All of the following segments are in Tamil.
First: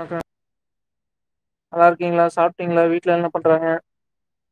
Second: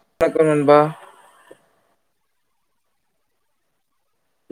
வணக்கம் [unintelligible] நண்பா நல்லா இருக்கீங்களா சாப்ட்டீங்களா வீட்ல என்ன பண்றாங்க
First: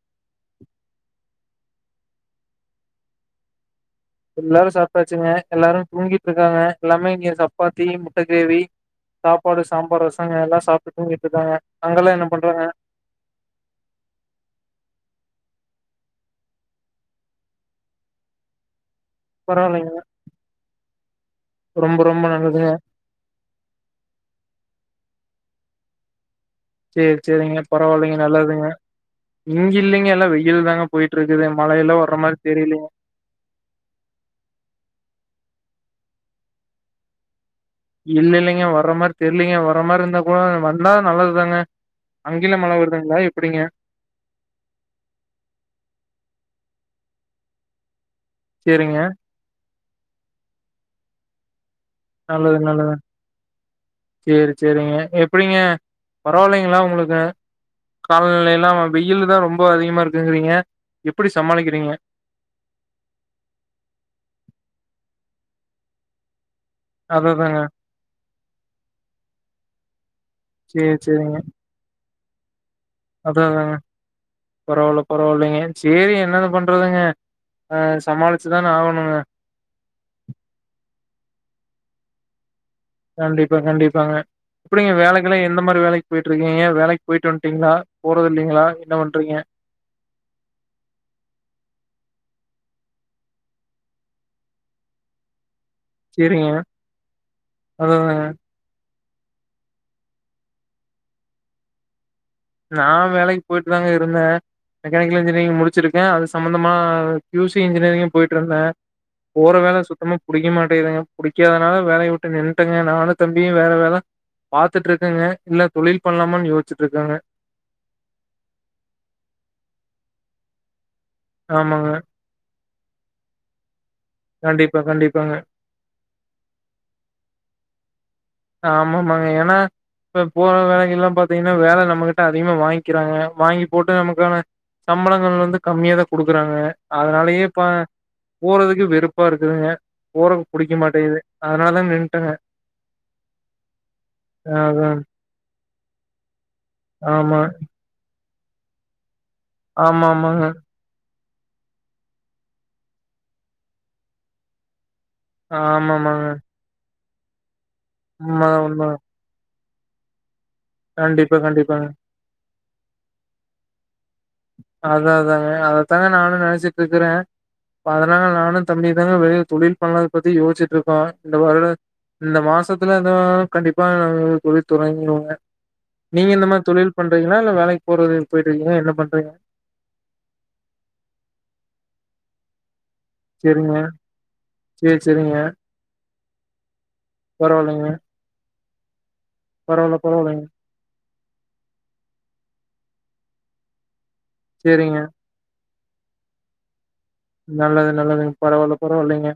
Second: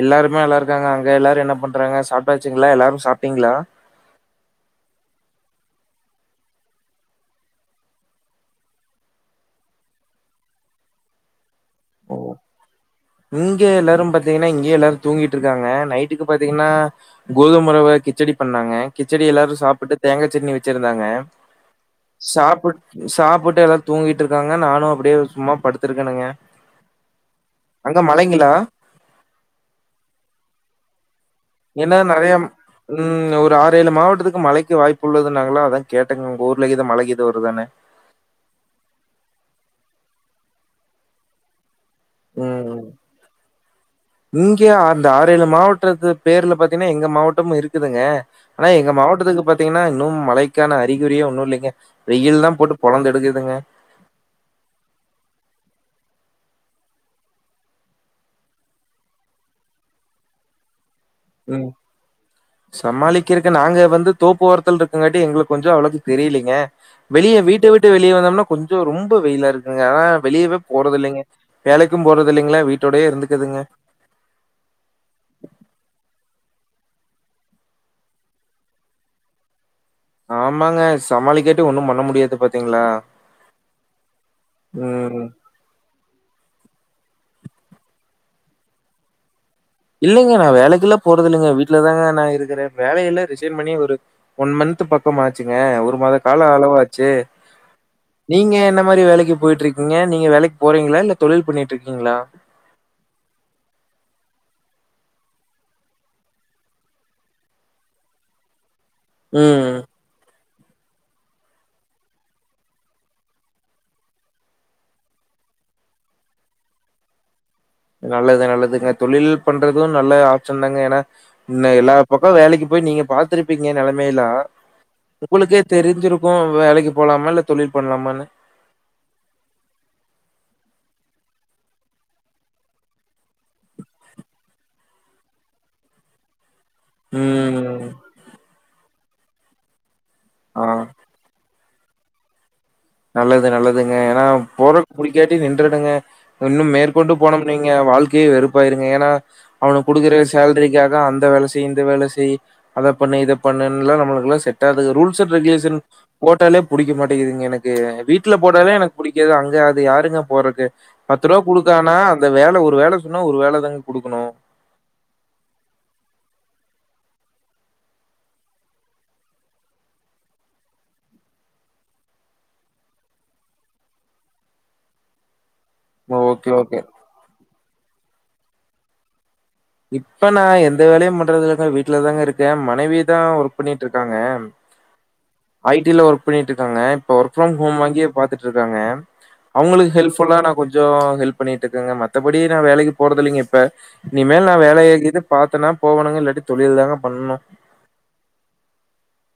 எல்லாருமே நல்லாருக்காங்க அங்க எல்லாரு என்ன பண்றாங்க சாப்ட்டாச்சுங்ளா எல்லாரு சாப்ட்டீங்ளா எல்லாரு சாப்ட்டாச்சுங்க எல்லாரு தூங்கிட்ருக்காங்க எல்லாமே இங்க சப்பாத்தி முட்ட கிரேவி சாப்பாடு சாம்பார் ரசங்க எல்லா சாப்ட்டுட்டு தூங்கிட் இருக்காங்க ஓ அங்கெல்லா என்ன பண்றாங்க இங்க எல்லாரு பாத்தீங்னா இங்யு எல்லாரு தூங்கிட்ருக்காங்க நைட்டுக்கு பாத்தீங்ன்னா கோதும ரவ கிச்சடி பண்ணாங்க கிச்சடி எல்லாரு பரவாயில்லைங்க சாப்டுட்டு தேங்கா சட்னி வச்சிருந்தாங்க ரொம்ப ரொம்ப நல்லதுங்க சாப்புட் சாப்ட்டுட்டு எல்லா தூங்கிட்டு இருக்காங்க நானு அப்டியே சும்மா படுத்திருக்கேனுங்க சேரி சேரிங்க அங்க பரவால்லைங்க நல்லது மழைங்களா தாங்க இங்கில்லைங்க எல்லா வெயில் தாங்க போய்ட்ருக்குது மழையெல்லா ஏன்னா வர்ற நெறைய மாரி தெரிலீங்க ம் ஒரு ஆறு ஏழு மாவட்டத்துக்கு மழைக்கு வாய்ப்பு உள்ளதுன்னாங்களா அதா கேட்டங் உங்க ஊர்லகீது மழகீது வருதான்னு இல்லல்லைங்க வர்ற மாரி தெர்லீங்க வர்ற மாரிருந்தா கூட வந்தா நல்லதுதாங்க அங்கில்லா மழ ம் வருதுங்ளா எப்பிடிங்க இங்க அந்த ஆறு ஏழு மாவட்டத்து பேர்ல பாத்தீங்ன்னா எங்க மாவட்டமு இருக்குதுங்க ஆனா எங்க சேரிங்க மாவட்டத்துக்கு பாத்தீங்கன்னா இன்னு மழைக்கான அறிகுறியே ஒன்னு இல்லைங்க வெயில் தா நல்லது போட்டு நல்லது பொளந்து எடுக்குதுங்க சேரி சேரிங்க எப்பிடிங்க பரவால்லைங்களா உங்களுக்கு கால்நிலையெல்லா வ வெயிலு தா ரொம்ப அதிகமா இருக்குங்கறீங்க எப்பிடி சமாளிக்கிறீங்க சமாளிக்கருக்கு நாங்க வந்து தோப்பு ஓரத்துல்ருக்கங்காட்டி எங்களுக் கொஞ்சோ அவ்ளோக்கு தெரியிலீங்க வெளிய அததாங்க வீட்ட விட்டு வெளிய வந்தம்னா கொஞ்சோ ரொம்போ வெயிலா இருக்குங்க அதனா வெளியவே சேரி போறதில்லைங்க வேலைக்கு போறதில்லீங்ளா வீட் அவ்வளதாங்க பரவால்ல பரவால்லைங்க சேரிங்க என்னத்த பண்றதுங்க ஆ சமாளிச்சுதான ஆவணுங்க ஆமாங்க சமாளிக்காட்டி ஒன்னும் பண்ண முடியாது பாத்தீங்ளா கண்டிப்பா கண்டிப்பாங்க எப்பிடிங்க வேலைக்குலா எந்த மாரி வேலைக் போய்ட்ருக்கீங்க வேலைக் போய்ட்டு வந்ட்டீங்ளா போறதில்லைங்ளா என்ன பண்றீங்க இல்லைங்க நா வேலைக்குல்லா போறதில்லீங்க வீட்லதாங்க நா இருக்கற வேலையெல்லா ரிசைன் பண்ணி ஒரு ஒன் மன்த்து பக்கம் ஆச்சுங்க ஒரு மாத கால சேரிங்க அளவாச்சு அதாதாங்க நீங்க என்ன மாரி வேலைக்கு போய்ட்ருக் கீங்க நீங்க வேலைக் போறீங்ளா இல்ல தொழில் பண்ணிட்ருக்கீங்ளா நா வேலைக் போய்ட்டு தாங்க இருந்தே மெக்கானிக்கல் இன்ஜினியரிங் முடிச்சிருக்கே அது சம்மந்தமா க்யூ சி இன்ஜினியரிங்கு போய்ட்ருந்தே போற ம் வேல சுத்தமா புடிக்க மாட்டேகிதுங்க புடிக்காதனால வேலய விட்டு நின்ட்டேங்க நானு தம்பியு வேற வேல பாத்துட்ருக்கங்க இல்ல தொழில் பண்லாமான் யோஸ்ச்சிட்ருக்கங்க நல்லது நல்லதுங்க தொழில் பண்றது நல்ல ஆப்ஷன் தாங்க ஏனா இன்னு ஆமாங்க. எல்லா பக் கோ வேலைக்கு போய் நீங்க பாத்துருப்பீங்க நெலமையெல்லா கண்டிப்பா, கண்டிப்பாங்க. உங்களுக்கே தெரிஞ்சிருக்கு வேலைக்கு போலாமா இல்ல தொழில் பண்லாமானு ஆமாமாங்க ஏனா இப்ப போற வேலைக்குல்லா பாத்தீங்ன்னா வேல நம்மகிட்ட அதிகமா வாய்ங்க்கிறாங்க வாங்கி போட்டு நமக்கான சம்பளங்கள் வந்து கம்மியா தா குடுக்கறாங்க அதனாலயே இப்ப ம். போறதுக்கு வெறுப்பா இருக்குதுங்க போறக்கு ஆ. புடிக்க மாட்டேங்கிது அதனால நின்ட்டங்க நல்லது நல்லதுங்க ஏனா போறக்கு அதான். புடிக்காட்டி நின்றனுங்க இன்னு மேற் க்கொண்டு ஆமா. போனோம் வெய்ங்க வாழ்க்கையே வெறுப்பாயிருங்க ஏனா அவனுங் குடுக்குற ஆமாமாங்க. சேல்ரி க்காக அந்த வேல செய் இந்த வேல செய் அத பண்ணு இத பண்ணுண்லா நம்மளுக்ல்லா செட் டாகாது ரூல்ஸ் அண்ட் ரெகுலேஷன் ஆமாமாங்க. போட்டாலே புடிக்க மாட்டேகிதுங்க எனக்கு வீட்ல உண்மதான், போட்டாலே எனக்கு உண்மதான். புடி காது அங்க அது யாருங்க போறக்கு பத்து கண்டிப்பா, ரூவா கண்டிப்பாங்க. குடுக்கானா அந்த வேல ஒரு வேல சொன்னா ஒரு வேல தாங்க குடுக்கனு அதா அதாங்க அததாங்க நானு நெனச்சிட்டுக்குறே இப்ப அதனால நானு தம்பியு தாங்க வெளிய தொழில் பண்ணத பத்தி யோச்சிட்ருக்கோ இந்த வருடோ இந்த மாசத்துல தா கண்டிப்பா நாங்க தொழில் தொடங்கிடுவோங்க நீங்க இந்த ஓகே, மாரி ஓகே. தொழில் பண்றீங்ளா இல்ல வேலைக்கு போறவரை போய்ட்ருக்கீங்ளா என்ன பண்றீங்க இப்ப நா எந்த வேலையு பண்றதுல்லங்க வீட்ல தாங்க இருக்கெ மனைவி தா ஒர்க் சேரிங்க பண்ணிட்ருக்காங்க சேரி சேரிங்க ஐ டி ல ஒர்க் பண்ணிட்ருக்காங்க இப்ப ஒர்க் ஃப்ரம் ஹோம் பரவாயில்லைங்க வாங்கியே பாத்துட் ருக்காங்க அவுங்களுக்கு பரவால்ல ஹெல்ப்ஃபுல்லா பரவால்லைங்க நா கொஞ் சோ ஹெல்ப் பண்ணிட்ருக்கேங்க மத்தபடி நா வேலைக்கு போறதில்லைங்க இப்ப இனிமேல் நா வேலை சேரிங்க இது பாத்தனா போவனுங்க இல்லாட்டி தொழில் தாங்க பண்ணு நல்லது நல்லதுங் பரவால்ல பரவால்லைங்க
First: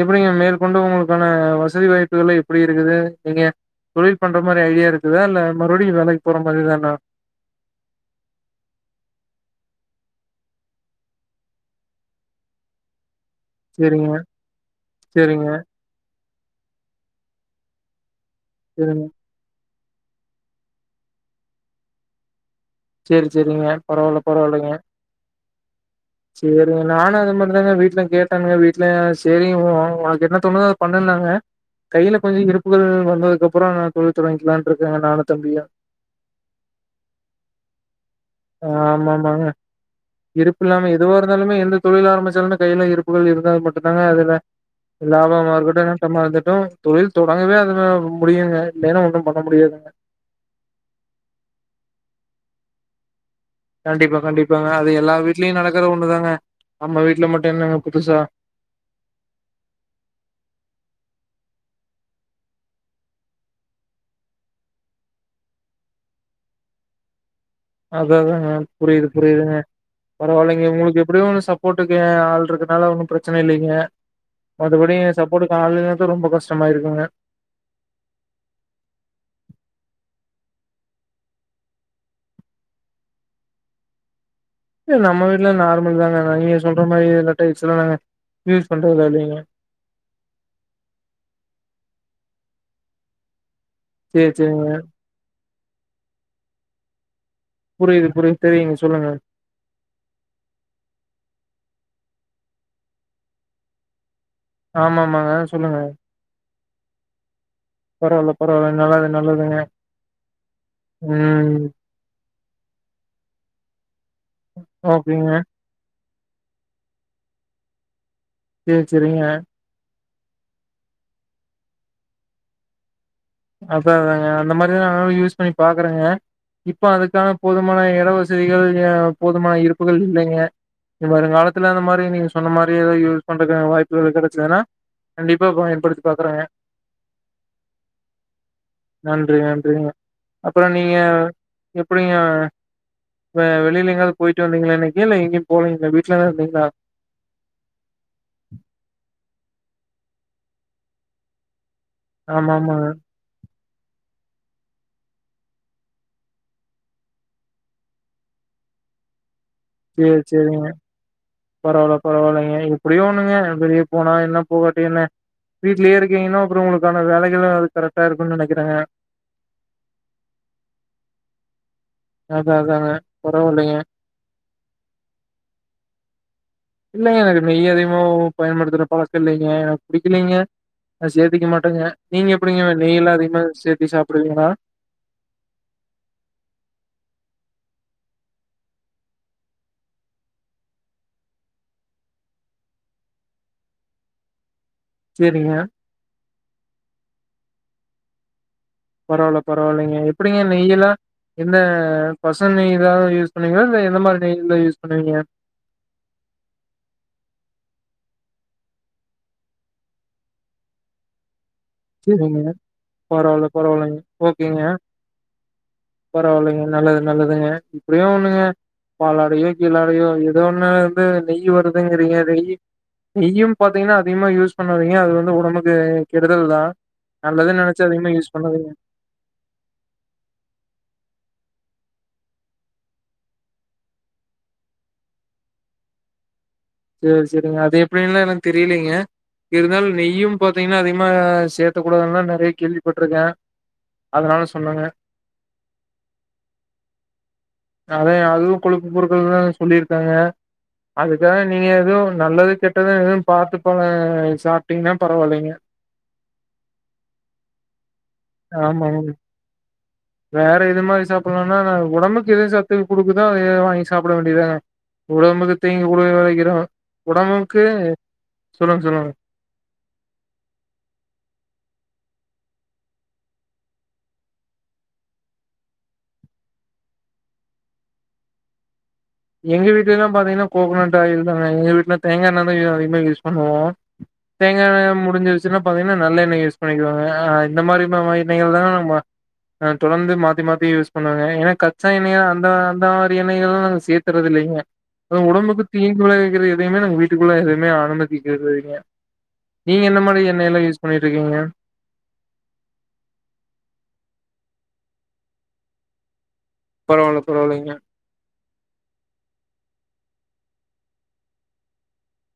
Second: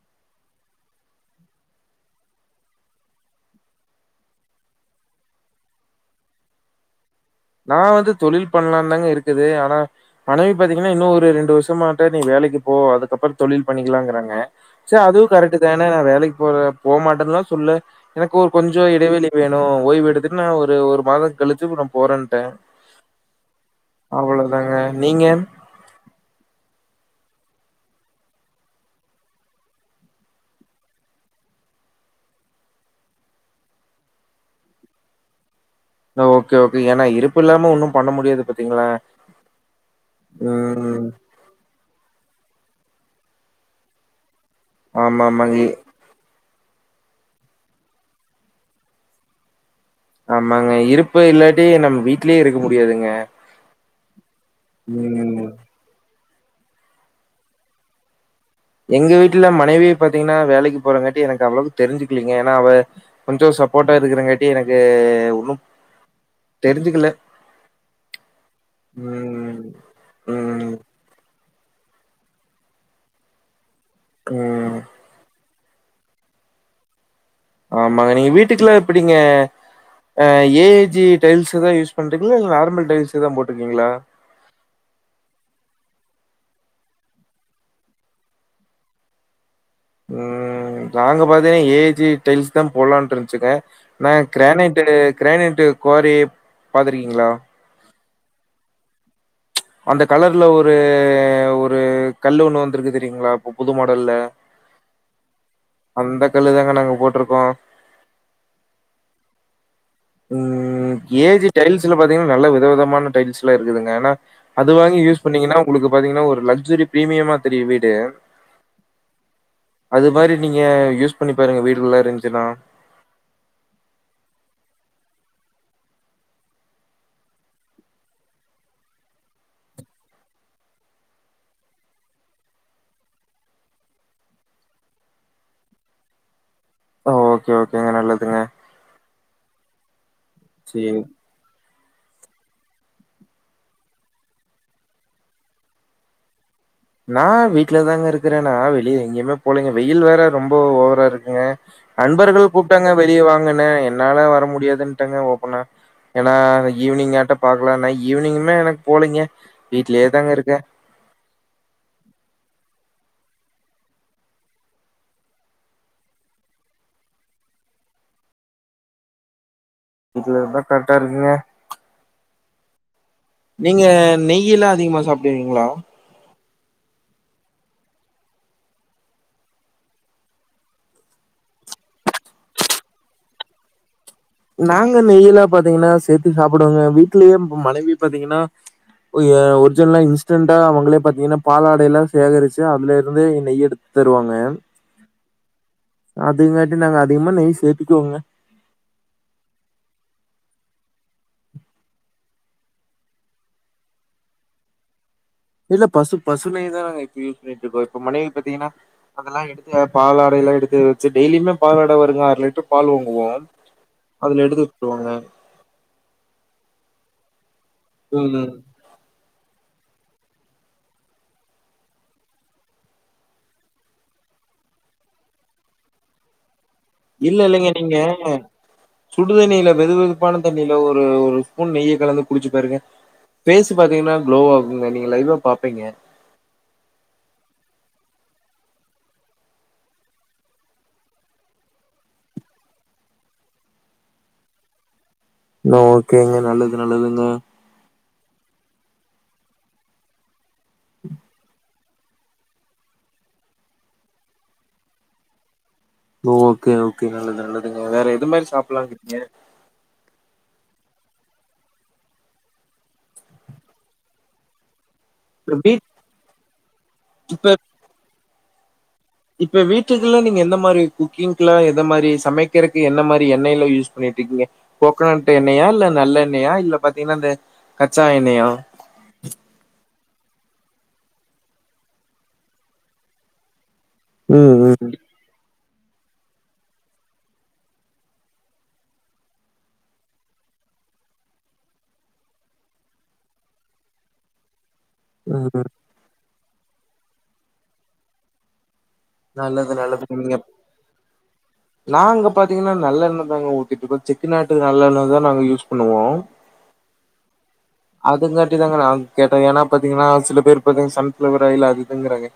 எப்டிங்க மேற்கொண்டு உங்களுக்கான வசதி வாய்ப்புகள்லா எப்டி இருக்குது நீங்க தொழில் பண்ற மாரி ஐடியா இருக்குதா இல்ல மறுப்டியோ வேலைக்கி போற மாரி தானா நா வந்து தொழில் பண்லாதாங்க இருக்குது ஆனா மனைவி பாத்தீங்கன்னா இன்னு ஒரு ரெண்டு வருஷமாட்ட நீ வேலைக்கு போ அதுக்கப்பறோ தொழில் சேரிங்க பண்ணிக்லாங்கறாங்க சே அதுவு சேரிங்க கரெக்ட்டு தான நா வேலைக்கு போற போமாட்டேன்லா சொல்ல எனக்கு கொஞ்சோ சேரிங்க இடைவெளி வேணு ஓய்வெடுத்துட்டு நா ஒரு ஒரு மாதோ கழிச்சி நா போறன்ட்டே சேரி சேரிங்க பரவால்ல பரவால்லைங்க நீங்க சேரிங்க நானு அதே மாரி தாங்க வீட்ல கேட்டனுங்க வீட்ல சேரி ஒ ஒனக்கு என்ன தோனுதோ அது பண்ணுனாங்க கையில கொஞ்சோ இருப்புகள் வந்ததுக்கப்பறோ தொழில் தொடங்கிக்லான்ட்ருக்கேங்க நானு தம்பியு ஓகே ஓகே ஏனா இருப்பில்லாம ஒன்னு பண்ண முடியாது பாத்தீங்களா? ஆமாமாங்க இருப்பில்லாம ம். எதுவார் ந்தாலுமே எந்த தொழில் ஆரம்பிச்சாலுமே கைல இருப்புகள் இருந்தால் மட்டுதாங்க அதுல ஆமா, ஆமாங்க. லாபமாருகட்டு ந ட்டமாகட்டு தொழில் தொடங்கவே அது முடியுங்க இல்லன்னா ஒண்ணுபண்ண முடியாதுங்க ஆமாங்க இருப்பு இல்லாட்டி நம் வீட்லே இருக்க முடியாதுங்க கண்டிப்பா கண்டிப்பாங்க அது எல்லா ம். வீட்லயு நடக்குற ஒண்ணு தாங்க நம்ம வீட்ல மட்டு என்னங்க புதுசா எங்க வீட்ல மனைவி பாத்தீங்கன்னா வேலைக்கு போறங்காட்டி எனக்கு அவ்ளவ்க்கு தெரிஞ்சுக்லிங்க ஏனா அவ கொஞ்சோ சப்போர்ட்டா இருக்றங்காட்டி எனக்கு ஒன்னு தெரிஞ்சுக்கல அததாங்க புரிது புரிதுங்க ம். பரவால்லைங்க ம். உங்களுக்கு எப்டியோ ஒன்னு சப்போர்ட்டுக்கு ஆள்ட்ருக்குனால ஒன்னு பிரச்சன இல்லைங்க ம். மத்தபடி சப்போர்ட்க்கு ஆள் இல்லனாதா ரொம்ப கஷ்டமாய்ருக்குங்க ஆமாங்க நீங்க வீட்டுக்லா எப்டிங்க ஆ ஏ ஐ ஜி டைல்ஸுதா யூஸ் பண்றீங்ளா இல்ல நார்மல் டைல்ஸு தா போட்ருக்கீங்களா இல்ல நம்ம வீட்ல நார்மல் தாங்க நீங்க சொல்ற மாரி எல்லா டைல்ஸ்ல்லா நாங்க யூஸ் பண்றதில்லங்க உம் நாங்க பாத்தீங்னா ஏ ஐ ஜி டைல்ஸ் தா போலான்ட்ருன்ச்சுங்க நாங்க சேரி சேரிங்க க்ராணட்டு க்ராணட்டு குவாரி பாத்துருக்கீங்ளா புரிது புரி தெரிது சொல்லுங்க அந்த கலர்ல ஒரு ஒரு கல்லு ஒண்ணு வந்துருக்கு தெரியுங்ளா இப்ப புது மாடல்ல ஆமா ஆமாங்க சொல்லுங்க அந்த கல்லுதாங்க நாங்க போட்ருக்கோ பரவால்ல பரவால்ல நல்லது நல்லதுங்க ம் ஏ ஜி ம் டைல்ஸ்ல பாத்தீங்கன்னா நல்ல வித விதமான டைல்ஸ்ல்லா இருக்குதுங்க அது வாங்கி யூஸ் ஓகேங்க பண்ணீங்கன்னா உங்களுக்கு பாத்தீங்கன்னா ஒரு லச்சுரி பிரீமியமா தெரியோ வீடு செரி செரிங்க அது மாரி நீங்க யூஸ் பண்ணி பாருங்க வீடு உள்ள இருந்துசின்னா அதாங்க அந்த மாரிதா யூஸ் பண்ணி பாக்குறேங்க இப்ப அதுக்கான போதுமான இட வசதிகள் போதுமான இருப்புகள் இல்லைங்க வருங்காலத்துல அந்த மாரி நீங்க சொன்ன மாரி ஏதாது யூஸ் பண்ற வாய்புகள் கெடைச்சதுன்னா கண்டிப்பா பயன்படுத்தி பாக்குறங்க ஆ ஓகே ஓகேங்க நல்லதுங்க நன்றி நன்றிங்க அப்பறோ நீங்க சரி. எப்டிங்க இப்ப வெளியில எங்காவது போயிட்டு வந்தீங்களா இன்னைக்கு இல்ல எங்கயோ போலீங்கலா இல்ல வீட்ல தா இருந்தீங்களா நா வீட்லதாங்க இருக்கறே நா வெளியே எங்கயுமே போலீங்க வெயில் வேற ரொம்ப ஓவரா இருக்குங்க நண்பர்கள் ஆமா ஆமாங்க கூப்பிட்டாங்க வெளியே வாங்கனே என்னால வர முடியாதுன்ட்டங்க ஓப்பனா ஏன்னா ஈவினிங் ஆட்ட பாக்கலான்னா ஈவினிங்குமே எனக்கு போலீங்க வீட்லயே சேரி தாங்க இருக்கே சேரிங்க பரவால்ல பரவால்லைங்க எப்டியோ ஒண்ணுங்க வெளிய போனா என்ன போகாட்டி என்ன வீட்லயே இருக்கிங்கன்னா அப்றோ உங்களுக்கான வேலைகள் அது கரெக்டா இருக்குன்னு நெனைக்கிறேங்க இதுலதா கரெக்டார்க்கீங்க அதா அதாங்க பரவால்லைங்க நீங்க நெய்யீலா அதிகமா சாப்டுவீங்களா இல்லங்க எனக்கு நெய் அதிகமொ பயன்படுத்துற பழக்கம் இல்லங்க எனக்கு புடிக்லீங்க நா சேத்திக்க மாட்டேங்க நீங்க எப்டிங்க நெய்ல்லா அதிகமா சேத்தி சாப்புடுவீங்லா நாங்க நெயிலா பாத்தீங்கனா சேத்து சாப்டுவோங்க வீட்லயே மனைவி பாத்தீங்கனா ஒ ஏ ஒரிஜின்லா இன்ஸ்டன்டா அவுங்களே பாத்தீங்கனா பாலாடைலா சேகரிச்சு அதுலருந்து நெய் எடுத் தருவாங்க செரிங்க அதுங்காட்டி நாங்க அதிகமா நெய் சேத்திக்குவோங்க பரவால பரவால்லைங்க எப்டிங்க நெய்யிலா எந்த பசு நெய் தா யூஸ் பண்வீங்ளா இல்ல எந்த மாரி நெய்ல்லா யூஸ் பண்ணுவீங்க இல்ல பசு பசு நெய்தா நாங்க இப்ப யூஸ் பண்ருக்கோ இப்ப மனைவி பாத்தீங்கனா அதெலா எடுத்து பாலாடயெலா எடுத்து வச்சு டெய்லியிமே பாலாட வருதா அர சரிங்க லிட்டரு பால் வாங்குவா பரவால்ல பரவால்லைங்க அதுல ஓகேங்க எடுத்து வெச்சுருவாங்க பரவால்லைங்க நல்லது நல்லதுங்க இப்படியோ ஒண்ணுங்க ம் பாலாடயோ கீலாடயோ எதொண்ணுலர்ந்து நெய்யி வருதுங்றீங்க நெய்யி நெய்யும் பாத்தீங்ன்னா அதிகமா யூஸ் பண்ணாதீங்க அது வந்து ஒடம்பக்கு கெடுதல் தா இல்ல நல்லதுன்னு இல்லங்க நெனச்சு நீங்க அதிகமா யூஸ் பண்ணாதீங்க சுடுதண்ணில வெது வெதுப்பான தண்ணில ஒரு ஒரு ஸ்பூன் நெய்ய கலந்து குடிச்சி பாருங்க ஃபேஸு பாத்தீங்னா குளோவாகுங்க நீங்க லைவா பாப்பீங்க சேரி செரிங்க அது எப்டின்லா எனக்கு தெரிலீங்க இருந்தாலு நெய்யும் பாத்தீங்னா அதிகமா சேத்தக் கூடாதுல்லா நெறைய கேள்விப்பட்ருக்கே அதனால சொன்னங்க ஓகேங்க நல்லது நல்லதுங்க அதா அதும் கொழுப்பு பொருட்கள்ன்தாங்க சொல்லிருக்காங்க அதுக்காக எதொ நல்லது கெட்டது எதும் பாத்து பல சாப்டீங்னா பரவால்லங்க ஓகே ஓகே நல்லது நல்லதுங்க வேற எது மாரி ஆமா சாப்லாங்றிகீங்க வேற எது மாரி சாப்டலானா ஒடம்புக்கு ந எது சத்து குடுக்குதோ அதய வாங்கி சாப்ட வேண்டியதுதான ஒடம்புக்கு இப்ப பீட் தீங்கு குடுக்க வக்கிதா இப்ப ஒடம்புக்கு சொல்லுங்க சொல்லுங்க இப்ப வீட்டுக்குல்லா நீங்க எந்த மாரி குக்கிங்க்லா எத மாரி சமைக்கிறக்கு என்ன மாரி எண்ணெயில யூஸ் பண்ணிட்ருக்கீங்க கோக்னட் எண்ணெயா இல்ல நல்லெண்ணெயா இல்ல பாத்தீங்னா இந்த கச்சா எண்ணெயா எங்க வீட்லலா பாத்தீங்னா கோகோனட் ஆயில் தாங்க எங்க வீட்ல தேங்க எண்ணெதா அ அதிகமா யூஸ் பண்ணுவோ ம் தேங்கா ம் எண்ணெ முடிஞ்சிருச் சினா பாத்தீங்னா நல்லெண்ணெய் யூஸ் பண்ணிகிவாங்க இந்த மாரி ம ம எண்ணெய்கள் தாங்க நம்ம தொடர்ந்து மாத்தி மாத்தி யூஸ் பண்ணுவங்க ஏனா கச்சா எண்ணெய அந்த அந்த மாரி எண்ணெகள்லா நாங்க சேத் றது இல்லீங்க ம் உடம்புக்கு ம் தீங்கு விளவிக்கிறது எதயுமே நாங்க வீட்டுக்குள்ள எதுமே அனுமதிக்கிறதீங்க நல்லது நீங்க என்ன நல்லது மாரி நீங்க எண்ணெய எல்லா யூஸ் பண்ணிட்டுருக்கீங்க நாங்க பாத்தீங்னா நல்லெண்ண தாங்க ஊத்திட்டுருக்கு செக்கு நாட்டு நல்லெண்ணதா நாங்க யூஸ் பண்ணுவோ பரவால்ல பரவால்லங்க அதுங்காட்டி தாங்க நானு கேட்டே ஏனா பாத்தீங்னா சில பேரு பாத்தீங்க சன்ஃபிளவராயில் அது இதுங்றாங்க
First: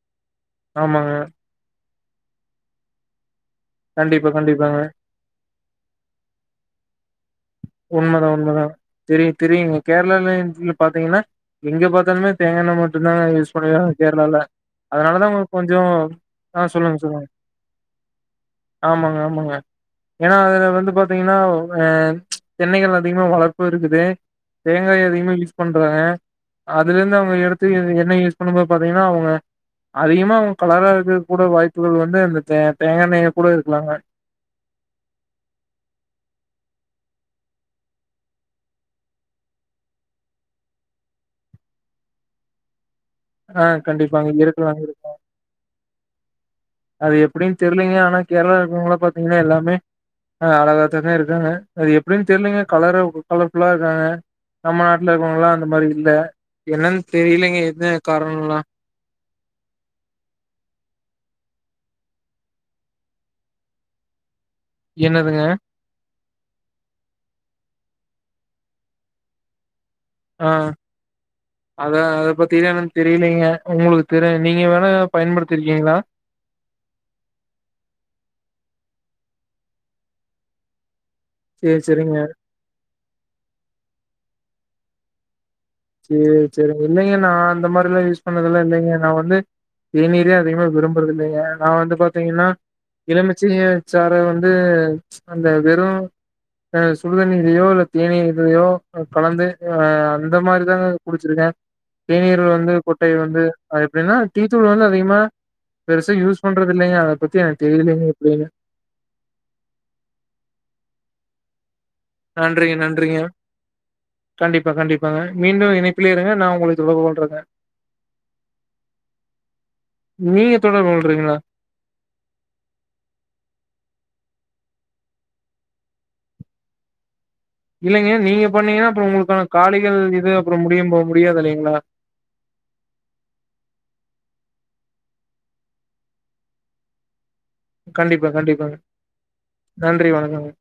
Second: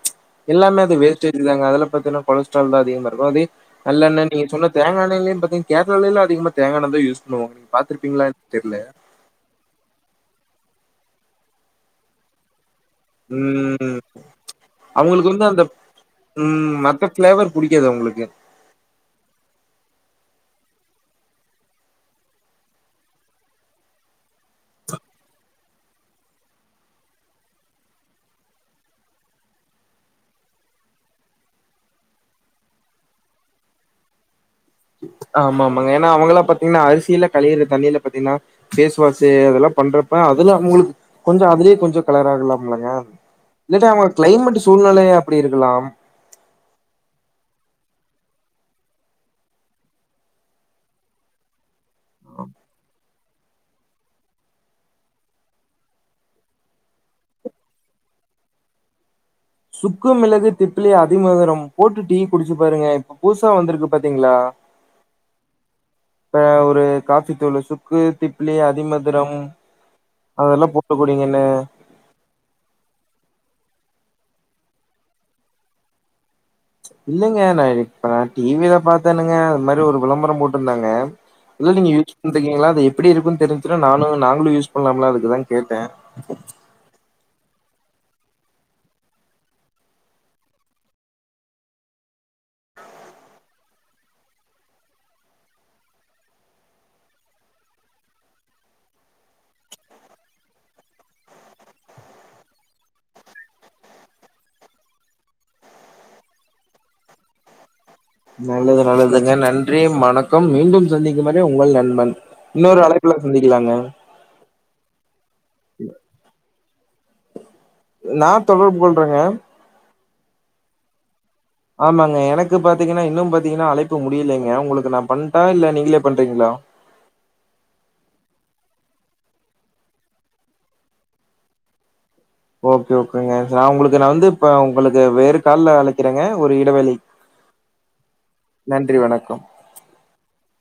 எல்லாமே அது ஆமாங்க வேஸ்டேஜ் தாங்க அதுல பத்தீனா கொலஸ்ட்ரால் தா அதிகமா இருக்கு அதே நல்லெண்ண கண்டிப்பா நீங்க சொன்ன கண்டிப்பாங்க தேங்கா எண்ணெலயு பாத்தீங்க கேரளாலல்லா அதிகமா தேங்கா எண்ணெதா யூஸ் பண்ணுவாங்க பாத்திருப்பீங்களா உண்மதா உண்மதா தெர்ல தெரிய தெரியுங்க கேரளா பாத்தீங்கனா எங்க பாத்தாலுமே தேங்கா எண்ணெ மட்டுதாங்க யூஸ் பண்ணுவாங்க ம் கேரளால அதனாலதா அவங்களுக்கு வந்து அவுங்களுக்கு அந்த கொஞ்சோ ஆ ம் சொல்லுங்க மத்த சொல்லுங்க ஃபிளேவர் புடிக்காது அவங்களுக்கு ஆமாங்க ஆமாங்க ஏனா அதுல வந்து பாத்தீங்னா வெம் தென்னைகள் அதிகமா வளர்ப்பு இருக்குது தேங்கா அதிகமா யூஸ் பண்றாங்க அதுலருந்து அவுங்க எடுத்து இது எண்ணெ யூஸ் பண்ணுபோது பாத்தீங்கனா அவுங்க அதிகமா அவுங்க கலராருக்க கூட வாய்ப்புகள் வந்து அந்த தே தேங்கா எண்ணெயா கூட இருக்கலாங்க ஆமா ஆமாங்க ஏனா அவங்ள பாத்தீனா அரிசியில கழிறது தண்ணில பாத்தீனா ஃபேஸ் வாஷ்சு அதெல்லா பண்றப்ப அதுல உங்ளுக் கொஞ்சோ அதுலயே கொஞ்சோ கலர் ஆகலாம்லாங்க ஆ இல்ல அவங்களுக் கண்டிப்பாங்க. கிளைமேட் இருக்கலாங்க இருக்கு. சூழ்நிலையா அப்டி இருக்கலாம் அது எப்டின்னு தெரிலீங்க ஆனா கேரளா இருக்கவங்கள பாத்தீங்னா எல்லாமே அ அழகாத்தாக இருக்காங்க அது எப்டின்னு தெரிலீங்க கலரா கலர்ஃபுல்லா இருக்காங்க நம்ம நாட்ல இருக்கவங்கல்லா அந்த மாரி இல்ல என்னன்னு தெரியலைங்க என்ன காரணோல்லா சுக்கு மிளகு திப்லி அதி மதுரம் போட்டு டீ குடிச்சி பாருங்க புதுசா வந்துருக்கு பாத்தீங்ளா என்னதுங்க இந்த ஒரு காஃபி தூளு சுக்கு திப்ளி அதிமதுரம் ஆ அதெல்லா போட்டு கூடியங்கன்னு அத அதப்பத்திலான்னு தெரியலீங்க உங்ளுக்கு தெரி நீங்க வேணா பயண்படுத்திருக்கீங்ளா இல்லங்க நா இப்ப நா டிவில பாத்தேனுங்க அது மாரி ஒரு விளம்பரம் போட்டுருந்தாங்க இல்ல சரி, நீங்க யூஸ் சரிங்க. பண்றிக்கீங்ளா அது எப்டி இருக்குன்னு தெரிஞ்சினா நானு நாங்களு யூஸ் பண்ணலாம்லா அதுக்குதா கேட்ட சேர் சேரி இல்லைங்க நா அந்த மாரில்லா யூஸ் பண்ணதுலா இல்லைங்க நா வந்து தேநீரே அதிகமா விரும்புறது இல்லங்க நா வந்து பாத்தீங்னா எழுமிச்சிய சார வந்து அந்த வெறு அ சுடு தண்ணிலயோ இல்ல தேனீர்லயோ கலந்து அ அந்த மாரி இதுதாங்க குடிச்சிருக்க தேநீர் வந்து கொட்டை வந்து அது எப்டின்னா தீத்தூள் வந்து அதிகமா பெருசா யூஸ் பண்றது இல்லங்க அத பத்திக்கு தெரில நல்லது நல்லதுங்க நன்றி வணக்கம் மீண்டும் சந்திக்கு படி உங்கள் நண்பன் நன்றிங்க இன்னொரு அழைப்புல நன்றிங்க சந்திக்கலாங்க கண்டிப்பா கண்டிப்பாங்க மீண்டும் இனைப்பிலேயே இருங்க நா உங்களை தொ கொல்றேங்க நா தொடர்பு கொல்றேங்க நீங்க தொடர்பு கொல்றிங்கள ஆமாங்க எனக்கு பாத்தீங்கன்னா இன்னு பாத்தீங்கன்னா அழைப்பு முடியலைங்க உங்களுக்கு நா பண்ட்டா இல்ல நீங்களே பண்றீங்களா இல்லைங்க நீங்க பண்ணீங்கன்னா அப்றம் உங்களுக்கான காலிகள் இது அப்றம் முடியும் போ முடியாது இல்லைங்களா ஓகே ஓகேங்க ந உங்களுக்கு நான் வந்து இப்ப உங்களுக்கு வேறு கால அழைக்கிறேங்க ஒரு இடவெளி கண்டிப்பா கண்டிப்பாங்க வணக்கம் நன்றி வணக்கம்ங்க